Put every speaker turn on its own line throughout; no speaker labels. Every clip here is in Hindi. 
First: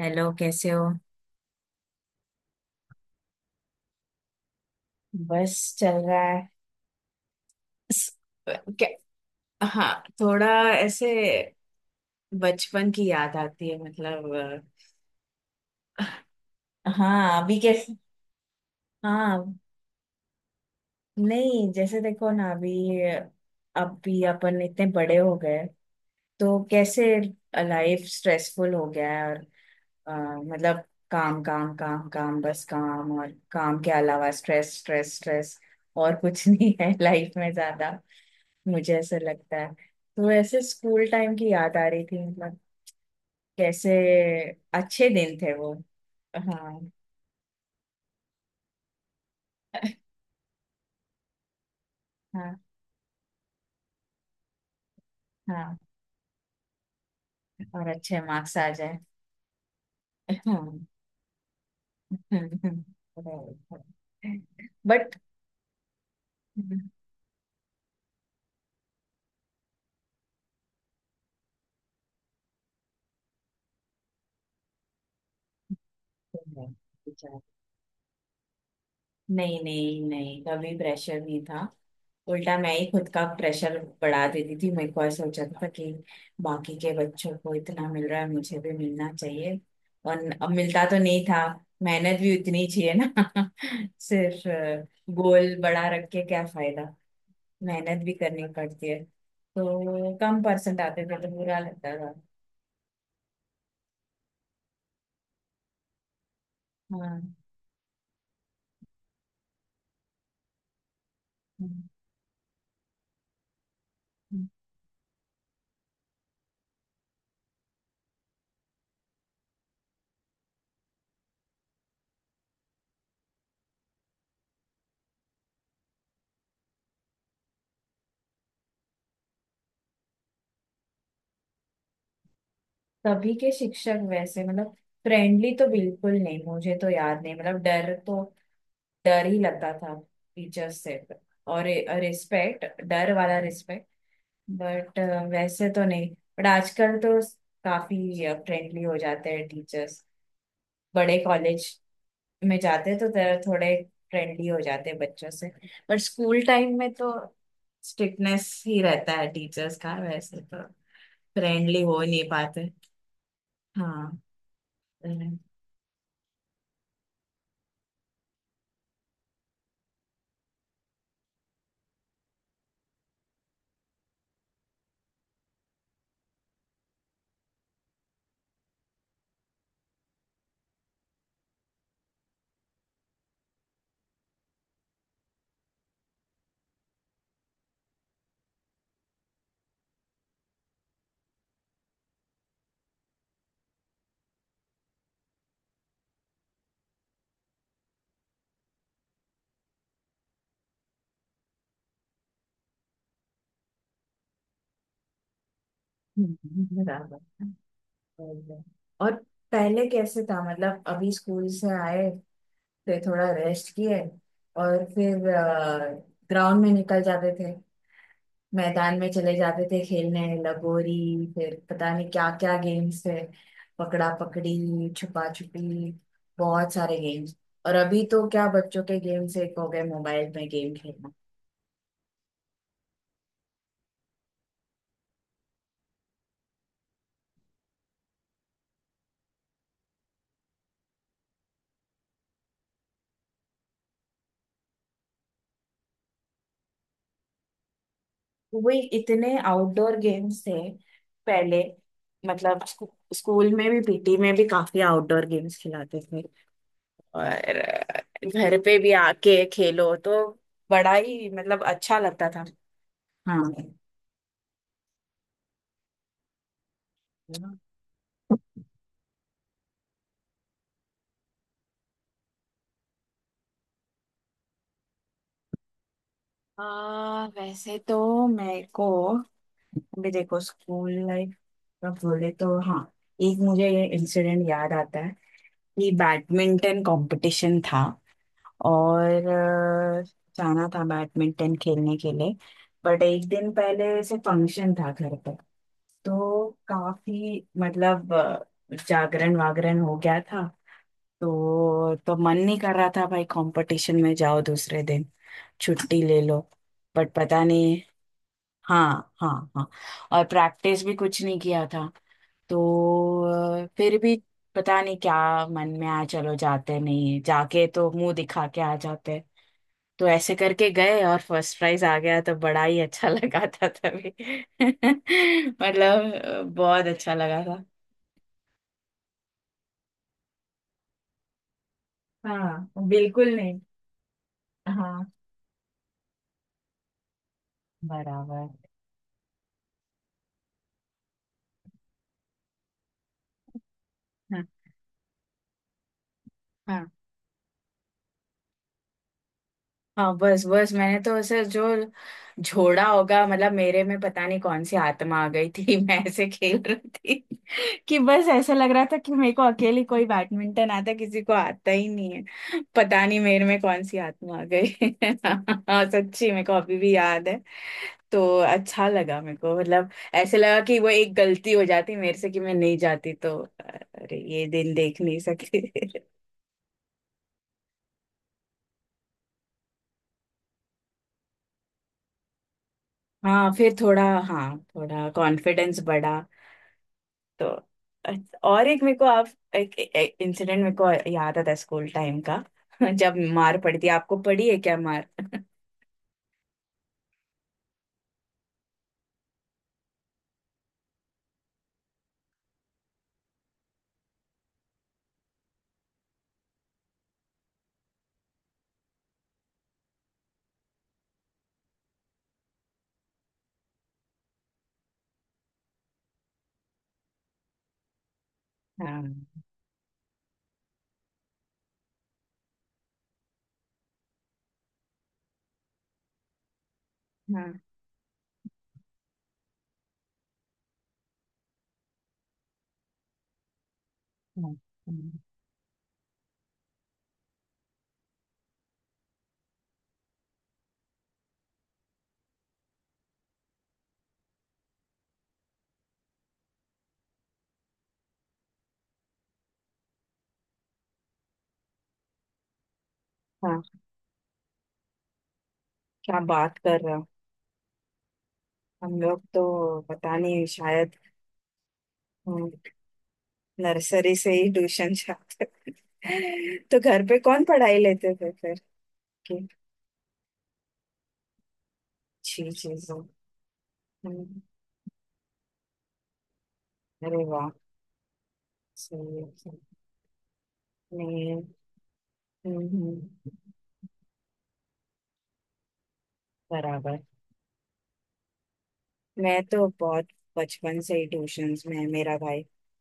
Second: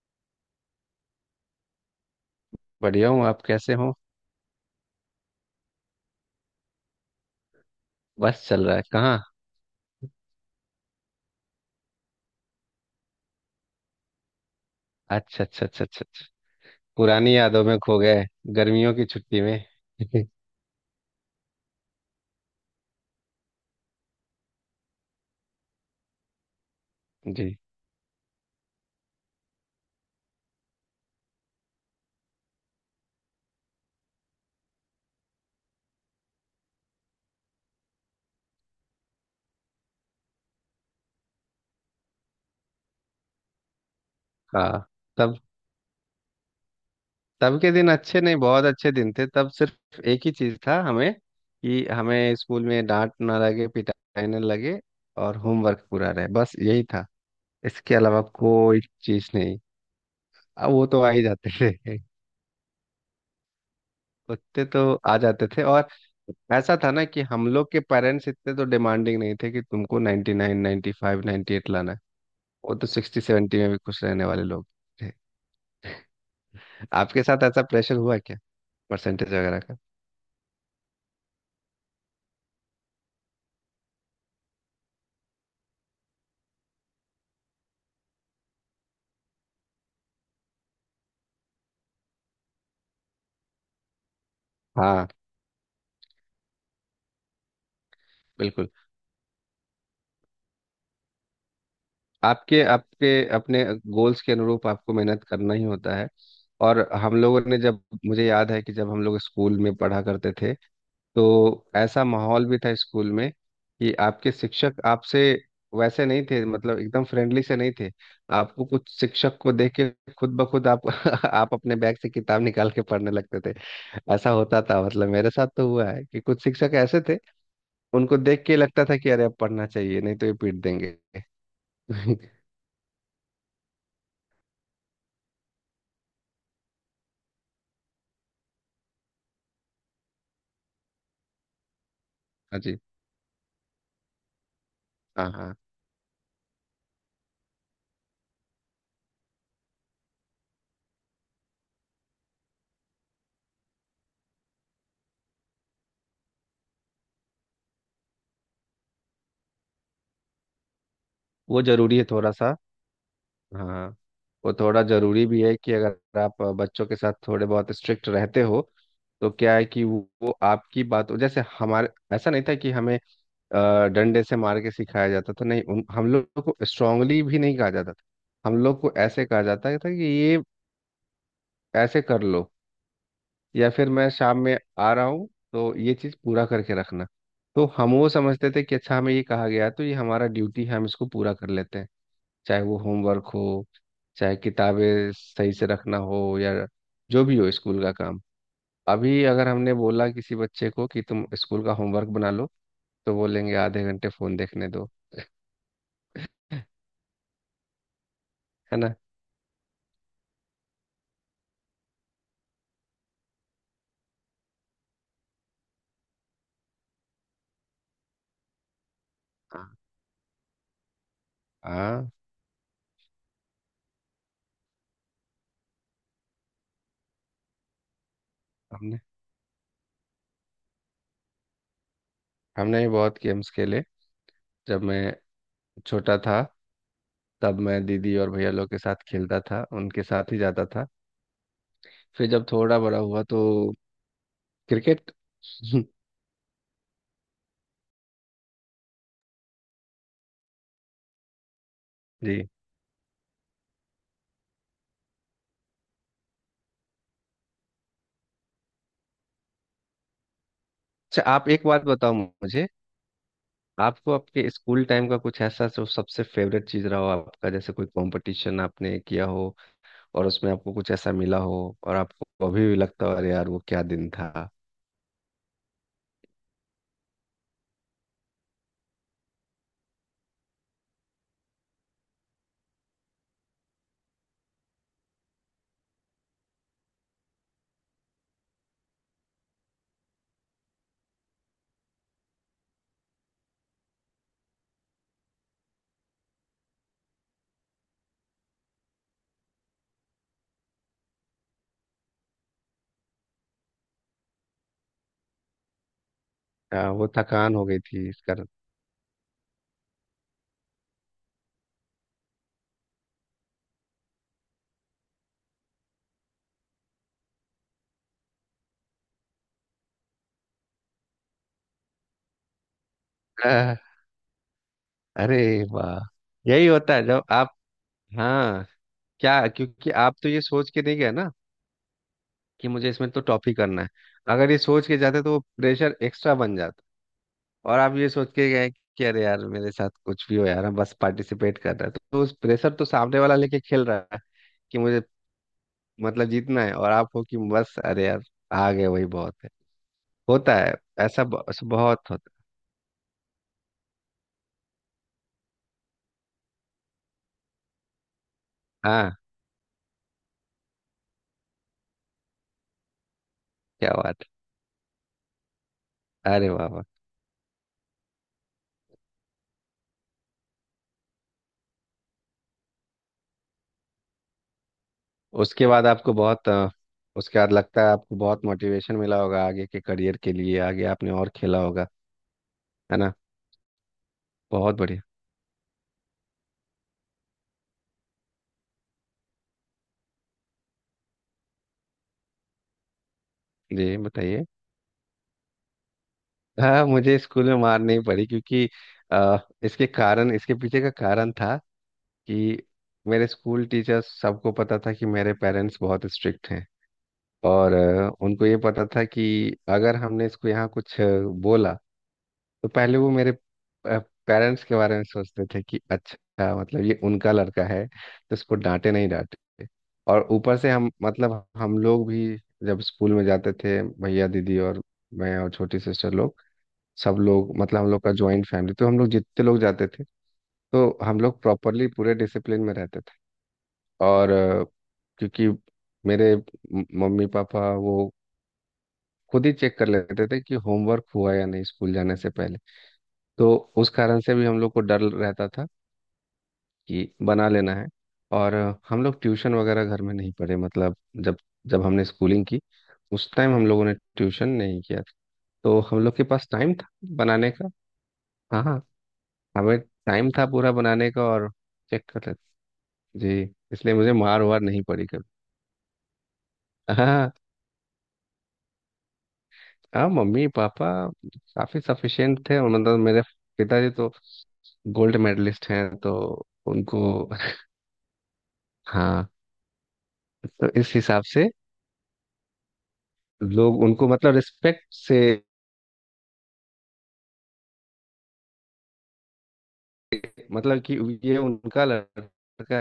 हेलो, कैसे हो।
बढ़िया हूँ। आप कैसे हो?
बस चल रहा है। स-
बस चल रहा है
क्या-
कहाँ?
हाँ, थोड़ा ऐसे। बचपन की याद आती है मतलब।
अच्छा अच्छा अच्छा अच्छा अच्छा। पुरानी
हाँ, अभी
यादों में
कैसे।
खो गए। गर्मियों की छुट्टी
हाँ।
में।
नहीं, जैसे देखो ना, अभी अभी अपन इतने बड़े हो गए, तो कैसे।
जी।
लाइफ स्ट्रेसफुल हो गया है, और अ, मतलब, काम काम काम काम, बस काम, और काम के अलावा स्ट्रेस स्ट्रेस स्ट्रेस। और कुछ नहीं है लाइफ में ज्यादा, मुझे ऐसा लगता है। तो वैसे स्कूल टाइम की याद आ रही थी मतलब, कैसे
हाँ।
अच्छे दिन
तब
थे वो। हाँ
तब के दिन अच्छे नहीं, बहुत अच्छे दिन थे। तब सिर्फ एक ही चीज था हमें कि हमें
हाँ।
स्कूल में डांट ना लगे, पिटाई ना लगे, और
हाँ।
होमवर्क पूरा रहे, बस यही था।
और
इसके
अच्छे
अलावा
मार्क्स आ
कोई
जाए,
चीज नहीं। अब
हाँ।
वो तो आ ही जाते थे।
हाँ, हाँ, हाँ।
लगते तो
बट,
आ जाते थे। और ऐसा था ना कि हम लोग के पेरेंट्स इतने तो डिमांडिंग नहीं थे कि तुमको 99 95 98 लाना है। वो तो 60 70 में भी खुश रहने वाले लोग थे। आपके साथ ऐसा प्रेशर हुआ क्या? परसेंटेज वगैरह
नहीं
का?
नहीं नहीं, कभी प्रेशर नहीं था। उल्टा मैं ही खुद का प्रेशर बढ़ा देती थी। मेरे को ऐसा हो जाता था कि बाकी के बच्चों को इतना मिल रहा है, मुझे भी मिलना चाहिए। और अब मिलता तो नहीं था। मेहनत भी उतनी ही चाहिए ना। सिर्फ
हाँ।
गोल बड़ा रख के क्या फायदा। मेहनत भी करनी
बिल्कुल।
पड़ती है, तो कम परसेंट आते थे तो बुरा लगता था।
आपके आपके अपने गोल्स के अनुरूप आपको मेहनत करना ही होता है। और हम
हाँ।
लोगों ने, जब मुझे याद है कि जब हम लोग स्कूल में पढ़ा करते थे तो
हम्म।
ऐसा माहौल भी था स्कूल में कि आपके शिक्षक आपसे वैसे नहीं थे। मतलब एकदम फ्रेंडली से नहीं थे। आपको कुछ शिक्षक को देख के खुद ब खुद आप आप अपने बैग से किताब निकाल के पढ़ने लगते थे। ऐसा होता था, मतलब मेरे साथ तो हुआ है कि कुछ शिक्षक ऐसे थे, उनको देख के लगता था कि अरे अब पढ़ना चाहिए नहीं तो ये पीट देंगे। हाँ।
तभी के शिक्षक वैसे मतलब, फ्रेंडली तो बिल्कुल नहीं। मुझे तो याद नहीं मतलब, डर तो, डर ही लगता था टीचर्स से। और
जी।
रिस्पेक्ट, डर वाला रिस्पेक्ट। बट
हाँ हाँ।
वैसे तो नहीं। बट आजकल तो काफी फ्रेंडली हो जाते हैं टीचर्स। बड़े कॉलेज में जाते हैं तो थोड़े फ्रेंडली हो जाते हैं बच्चों से। बट स्कूल टाइम में तो स्ट्रिक्टनेस ही रहता है टीचर्स का, वैसे तो
वो
फ्रेंडली
जरूरी
हो
है
नहीं
थोड़ा सा।
पाते।
हाँ।
हाँ।
वो थोड़ा जरूरी
हम्म,
भी है कि अगर आप बच्चों के साथ थोड़े बहुत स्ट्रिक्ट रहते हो, तो क्या है कि वो आपकी बात जैसे हमारे। ऐसा नहीं था कि हमें डंडे से मार के सिखाया जाता था। नहीं हम लोग को स्ट्रांगली भी नहीं कहा जाता था। हम लोग को ऐसे कहा जाता था कि ये ऐसे कर लो, या फिर मैं शाम में आ रहा हूँ तो ये चीज़ पूरा करके रखना। तो हम वो समझते थे कि अच्छा हमें ये कहा गया है, तो ये हमारा ड्यूटी है, हम इसको पूरा कर लेते हैं, चाहे वो होमवर्क हो, चाहे किताबें सही से रखना हो, या जो भी हो स्कूल का काम। अभी अगर हमने बोला किसी बच्चे को कि तुम स्कूल का होमवर्क बना लो, तो बोलेंगे आधे घंटे फोन देखने दो।
बराबर। और
है ना?
और पहले कैसे था मतलब, अभी स्कूल से आए थे, थोड़ा रेस्ट किए और फिर ग्राउंड में निकल जाते थे, मैदान में चले जाते
हाँ
थे खेलने, लगोरी, फिर पता नहीं
हाँ।
क्या क्या गेम्स थे, पकड़ा पकड़ी, छुपा छुपी, बहुत सारे गेम्स। और अभी तो क्या, बच्चों
हमने
के गेम्स एक हो गए, मोबाइल में गेम खेलना।
हमने भी बहुत गेम्स खेले। जब मैं छोटा था तब मैं दीदी और भैया लोग के साथ खेलता था, उनके साथ ही जाता था। फिर जब थोड़ा बड़ा हुआ तो क्रिकेट।
वही, इतने आउटडोर गेम्स थे पहले
जी।
मतलब, स्कूल में भी, पीटी में भी काफी आउटडोर गेम्स खिलाते थे। और घर पे भी आके खेलो तो बड़ा
अच्छा
ही
आप
मतलब
एक बात
अच्छा
बताओ
लगता था।
मुझे।
हाँ।
आपको आपके स्कूल टाइम का कुछ ऐसा जो सबसे फेवरेट चीज रहा हो आपका, जैसे कोई कंपटीशन आपने किया हो और उसमें आपको कुछ ऐसा मिला हो और आपको अभी भी लगता हो अरे यार वो क्या दिन था?
वैसे तो मेरे को, अभी देखो स्कूल लाइफ का बोले तो हाँ, एक मुझे ये इंसिडेंट याद आता है कि बैडमिंटन कंपटीशन था, और जाना था बैडमिंटन खेलने के लिए। बट एक दिन पहले से फंक्शन था घर पर, तो काफी मतलब जागरण वागरण हो गया था। तो मन नहीं कर रहा था, भाई कंपटीशन में जाओ दूसरे दिन, छुट्टी ले लो।
वो
बट पता
थकान हो गई
नहीं,
थी इस कारण।
हाँ हाँ हाँ, और प्रैक्टिस भी कुछ नहीं किया था, तो फिर भी पता नहीं क्या मन में आया, चलो जाते नहीं है, जाके तो मुंह दिखा के आ जाते। तो ऐसे करके गए और फर्स्ट प्राइज आ गया, तो बड़ा ही अच्छा लगा था
आह,
तभी।
अरे वाह।
मतलब
यही
बहुत
होता है
अच्छा
जब
लगा
आप।
था।
हाँ। क्या, क्योंकि आप तो ये सोच के नहीं गए ना कि
हाँ
मुझे इसमें तो
बिल्कुल
टॉप ही
नहीं।
करना है। अगर ये सोच के
हाँ।
जाते तो वो प्रेशर एक्स्ट्रा बन जाता। और आप ये सोच
बराबर।
के गए कि अरे यार मेरे साथ कुछ भी हो, यार हम बस पार्टिसिपेट कर रहे हैं, तो उस प्रेशर तो सामने वाला लेके खेल रहा है
हाँ।
कि मुझे मतलब जीतना है,
हाँ।
और आप हो कि बस अरे यार आ गए वही बहुत है।
हाँ, बस
होता
बस
है।
मैंने तो ऐसे जो
ऐसा बहुत होता
झोड़ा होगा मतलब, मेरे में पता नहीं कौन सी आत्मा आ गई थी। मैं ऐसे खेल रही थी कि बस ऐसा लग रहा
है।
था कि
हाँ।
मेरे को अकेली कोई, बैडमिंटन आता किसी को आता ही नहीं है। पता नहीं मेरे में कौन
क्या
सी
बात
आत्मा आ गई। हाँ सच्ची,
है?
मेरे
अरे
को
वाह
अभी
वाह।
भी याद है। तो अच्छा लगा मेरे को मतलब, ऐसे लगा कि वो एक गलती हो जाती मेरे से कि मैं नहीं जाती तो अरे ये दिन देख नहीं सकती।
उसके बाद आपको बहुत अ, उसके बाद लगता है आपको बहुत मोटिवेशन मिला होगा आगे के करियर के लिए, आगे आपने और खेला होगा। है ना?
हाँ फिर थोड़ा, हाँ,
बहुत बढ़िया।
थोड़ा कॉन्फिडेंस बढ़ा। तो अच्छा, और एक मेरे को आप एक, इंसिडेंट मेरे को याद आता है स्कूल टाइम का। जब मार पड़ती है,
जी
आपको
बताइए।
पड़ी है क्या मार।
हाँ मुझे स्कूल में मार नहीं पड़ी क्योंकि अ, इसके पीछे का कारण था कि मेरे स्कूल टीचर्स सबको पता था कि मेरे पेरेंट्स बहुत स्ट्रिक्ट हैं। और उनको ये पता था कि अगर हमने इसको यहाँ कुछ बोला तो पहले वो मेरे पेरेंट्स के बारे में सोचते थे कि अच्छा मतलब ये उनका लड़का है, तो इसको डांटे नहीं
हाँ।
डांटे। और ऊपर से हम, मतलब हम लोग भी जब स्कूल में जाते थे, भैया दीदी और मैं और छोटी सिस्टर लोग, सब लोग,
हाँ,
मतलब हम लोग का ज्वाइंट फैमिली, तो हम लोग जितने लोग जाते थे, तो हम लोग प्रॉपरली पूरे डिसिप्लिन में रहते थे। और
हाँ, हाँ।
क्योंकि मेरे मम्मी पापा वो खुद ही चेक कर लेते थे कि होमवर्क हुआ या नहीं स्कूल जाने से पहले। तो उस कारण से भी हम लोग को डर रहता था कि बना लेना है। और हम लोग ट्यूशन वगैरह घर में नहीं पढ़े, मतलब जब जब हमने स्कूलिंग की उस टाइम
हाँ।
हम लोगों ने ट्यूशन नहीं किया था। तो हम लोग
क्या
के पास
बात
टाइम
कर
था
रहे हो।
बनाने का। हाँ हाँ।
हम लोग
हमें
तो पता
टाइम
नहीं
था पूरा
शायद
बनाने का, और चेक कर लेते। जी। इसलिए मुझे
नर्सरी से
मार
ही
वार नहीं
ट्यूशन
पड़ी कभी।
जाते थे। तो घर
हाँ
पे
हाँ।
कौन पढ़ाई लेते थे फिर की।
हाँ मम्मी पापा काफी सफिशिएंट
अच्छी
थे, और
चीज है।
मतलब मेरे पिताजी तो
हम्म,
गोल्ड मेडलिस्ट हैं, तो उनको
अरे वाह। सही
हाँ।
है, सही। है।
तो इस हिसाब
नहीं।
से
हम्म हम्म,
लोग उनको मतलब रिस्पेक्ट से,
बराबर। मैं तो बहुत बचपन
मतलब
से
कि
ही
ये
ट्यूशन में
उनका
है मेरा भाई।
लड़का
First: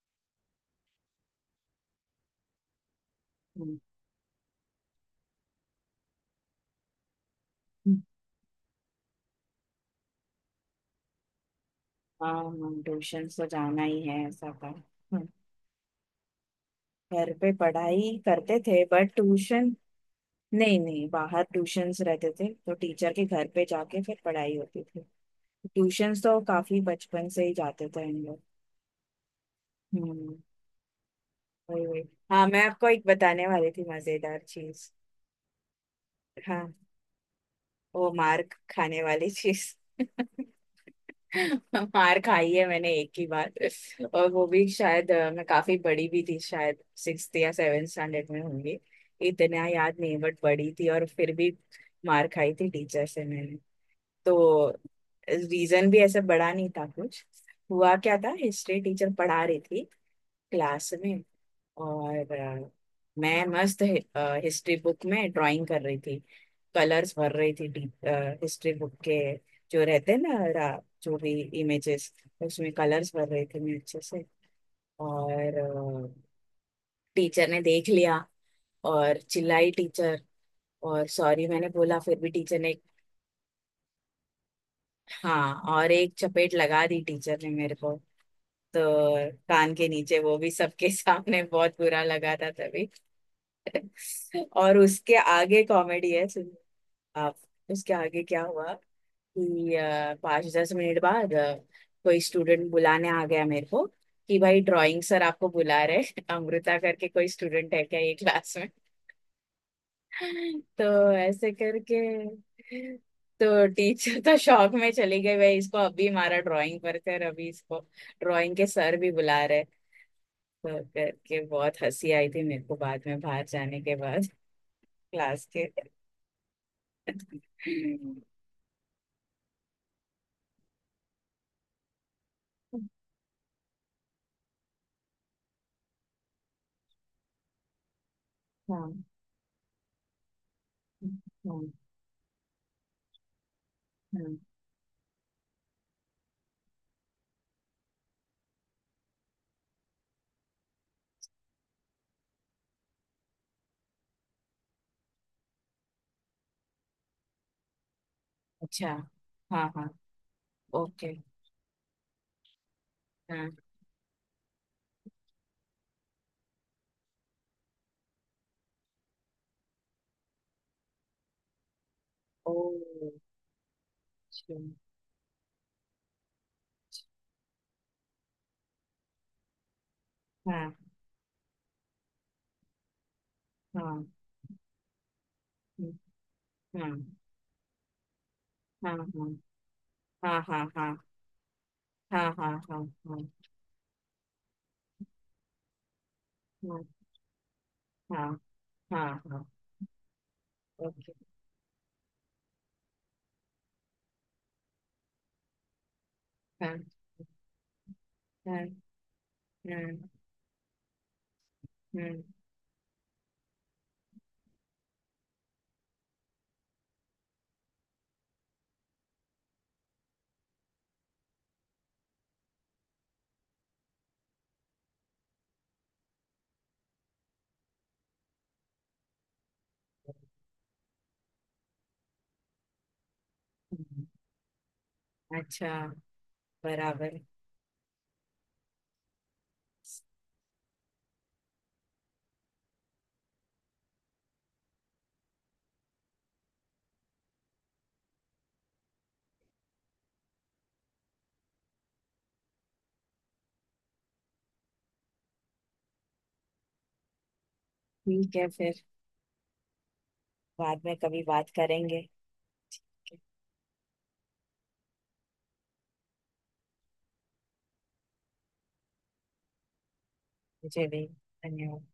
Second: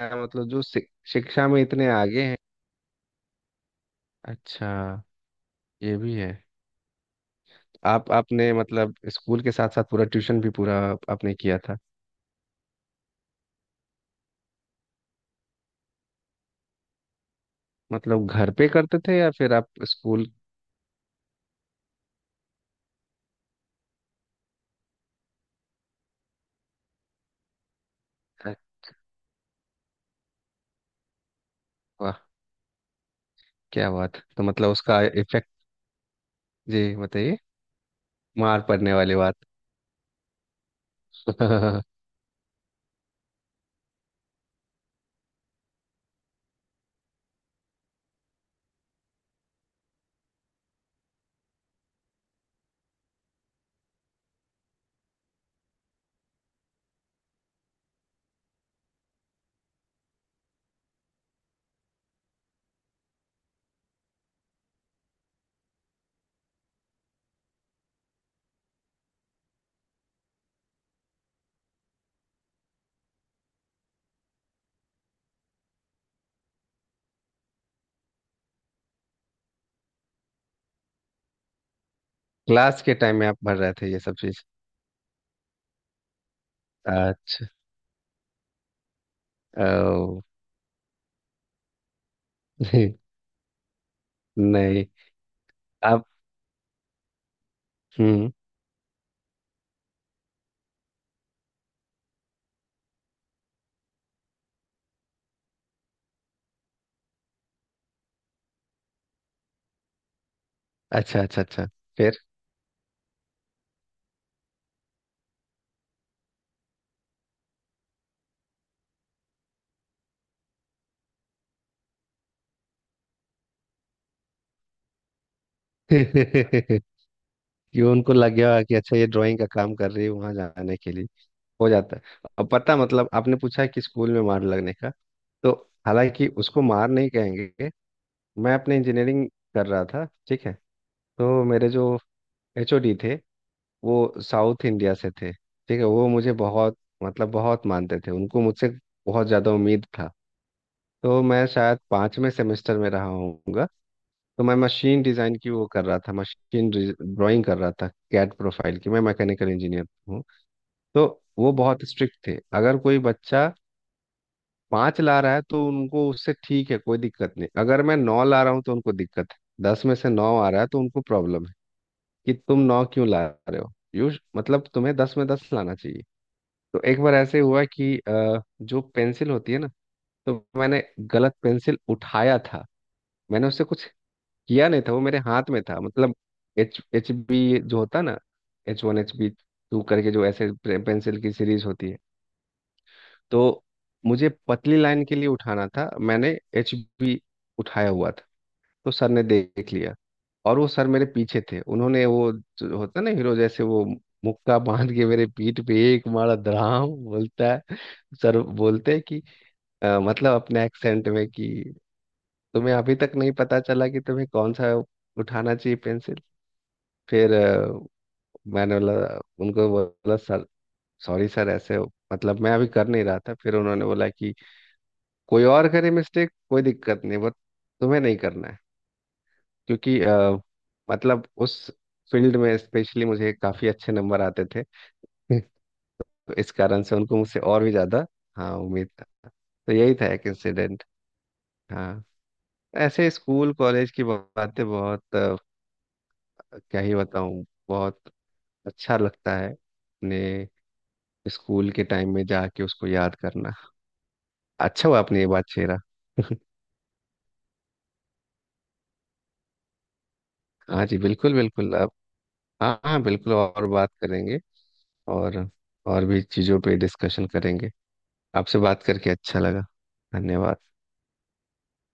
है, मतलब जो शिक्षा में इतने आगे हैं।
हम्म।
अच्छा ये भी है। आप आपने मतलब स्कूल के साथ साथ पूरा ट्यूशन भी पूरा आपने किया था।
हाँ, हम ट्यूशन तो जाना ही है, ऐसा था। हम्म। घर पे पढ़ाई
मतलब घर
करते
पे
थे
करते
बट
थे या फिर आप
ट्यूशन,
स्कूल?
नहीं नहीं, बाहर ट्यूशंस रहते थे, तो टीचर के घर पे जाके फिर पढ़ाई होती थी। ट्यूशंस तो काफी बचपन से ही जाते थे हम लोग। हम्म, वही वही।
वाह
हाँ, मैं आपको एक बताने वाली थी,
क्या बात।
मजेदार
तो मतलब
चीज।
उसका इफेक्ट।
हाँ,
जी बताइए।
वो मार
मार पड़ने
खाने
वाली
वाली
बात।
चीज। मार खाई है मैंने एक ही बार, और वो भी शायद मैं काफी बड़ी भी थी शायद, सिक्स्थ या सेवेंथ स्टैंडर्ड में होंगी, इतना याद नहीं। बट बड़ी थी और फिर भी मार खाई थी टीचर से मैंने। तो रीजन भी ऐसा बड़ा नहीं था कुछ। हुआ क्या था, हिस्ट्री टीचर पढ़ा रही थी क्लास में, और मैं मस्त हिस्ट्री बुक में ड्राइंग कर रही थी, कलर्स भर रही थी। हिस्ट्री बुक के जो रहते हैं ना, जो भी इमेजेस, उसमें कलर्स भर रही थी मैं अच्छे से। और टीचर ने देख लिया, और चिल्लाई टीचर, और सॉरी मैंने बोला, फिर भी टीचर ने,
क्लास के टाइम में आप भर रहे थे ये सब चीज?
हाँ, और एक चपेट लगा दी टीचर
अच्छा।
ने मेरे को। तो कान के नीचे,
ओ।
वो भी सबके सामने, बहुत बुरा लगा था तभी। और
नहीं।
उसके आगे
आप।
कॉमेडी है। आप उसके आगे
हम्म।
क्या हुआ कि 5-10 मिनट बाद कोई स्टूडेंट बुलाने आ गया मेरे को कि भाई ड्राइंग सर आपको बुला रहे हैं। अमृता करके कोई स्टूडेंट है क्या ये क्लास में। तो
अच्छा अच्छा
ऐसे
अच्छा।
करके
फिर?
तो टीचर तो शौक में चली गई, भाई इसको अभी हमारा ड्राइंग पर कर अभी, इसको ड्राइंग के सर भी बुला रहे। तो करके बहुत हंसी आई थी मेरे को बाद में, बाहर जाने के बाद क्लास के।
कि उनको लग गया होगा कि अच्छा ये ड्राइंग का काम कर रही है वहां जाने के लिए। हो जाता है। अब पता, मतलब आपने पूछा कि स्कूल में मार लगने का, तो हालांकि उसको मार नहीं कहेंगे। मैं अपने
हाँ
इंजीनियरिंग कर रहा था, ठीक है। तो मेरे
हाँ
जो एचओडी थे वो
हाँ।
साउथ इंडिया से थे, ठीक है। वो मुझे बहुत मतलब बहुत मानते थे, उनको मुझसे बहुत ज़्यादा उम्मीद था। तो मैं शायद पाँचवें सेमेस्टर में रहा होऊंगा। तो मैं मशीन डिज़ाइन की वो कर रहा था, मशीन ड्राइंग कर रहा था, कैट प्रोफाइल
अच्छा।
की। मैं मैकेनिकल
हाँ
इंजीनियर
हाँ।
हूँ। तो
ओके।
वो बहुत स्ट्रिक्ट थे। अगर कोई बच्चा
हाँ।
पाँच ला रहा है तो उनको उससे ठीक है, कोई दिक्कत नहीं। अगर मैं नौ ला रहा हूँ तो उनको दिक्कत है। दस में से नौ आ रहा है तो उनको प्रॉब्लम है कि
ओ,
तुम नौ क्यों ला रहे हो, यू
अच्छा।
मतलब तुम्हें दस में दस लाना चाहिए। तो एक बार ऐसे हुआ कि जो पेंसिल होती है ना, तो मैंने
हाँ
गलत पेंसिल उठाया था। मैंने उससे कुछ
हाँ।
किया नहीं था, वो मेरे हाथ में था,
हम्म,
मतलब एच
हाँ
एच बी जो होता ना, एच
हाँ
वन एच बी टू करके जो
हाँ
ऐसे
हाँ
पेंसिल की सीरीज होती है।
हाँ हाँ हाँ हाँ हाँ
तो मुझे पतली लाइन के लिए उठाना था, मैंने एच बी उठाया हुआ था।
हाँ
तो
हाँ हाँ
सर
हाँ
ने
हाँ।
देख लिया और वो सर मेरे
ओके।
पीछे थे, उन्होंने वो जो होता ना हीरो जैसे वो मुक्का बांध के मेरे पीठ पे एक मारा,
हाँ
धड़ाम बोलता है। सर
हाँ।
बोलते हैं कि
हम्म
मतलब अपने एक्सेंट में कि
हम्म
तुम्हें अभी तक नहीं पता चला कि तुम्हें कौन सा उठाना चाहिए पेंसिल। फिर मैंने बोला, उनको बोला सर, सॉरी सर, ऐसे हो मतलब मैं अभी कर नहीं रहा था। फिर उन्होंने बोला कि कोई और करे मिस्टेक कोई दिक्कत नहीं बट तुम्हें नहीं करना है, क्योंकि मतलब उस फील्ड में स्पेशली मुझे काफ़ी अच्छे
हम्म,
नंबर आते थे।
अच्छा,
तो इस कारण से उनको
बराबर।
मुझसे और भी ज़्यादा हाँ उम्मीद था। तो यही था एक इंसिडेंट। हाँ। ऐसे स्कूल कॉलेज की बातें बहुत क्या ही बताऊं, बहुत अच्छा लगता है अपने स्कूल के टाइम में जाके उसको याद करना। अच्छा हुआ आपने ये बात छेड़ा।
ठीक है फिर, बाद
हाँ
में
जी,
कभी
बिल्कुल
बात
बिल्कुल। अब
करेंगे।
हाँ हाँ, बिल्कुल और बात करेंगे। और और भी चीज़ों पे डिस्कशन करेंगे। आपसे बात करके अच्छा लगा। धन्यवाद।
मुझे भी। धन्यवाद।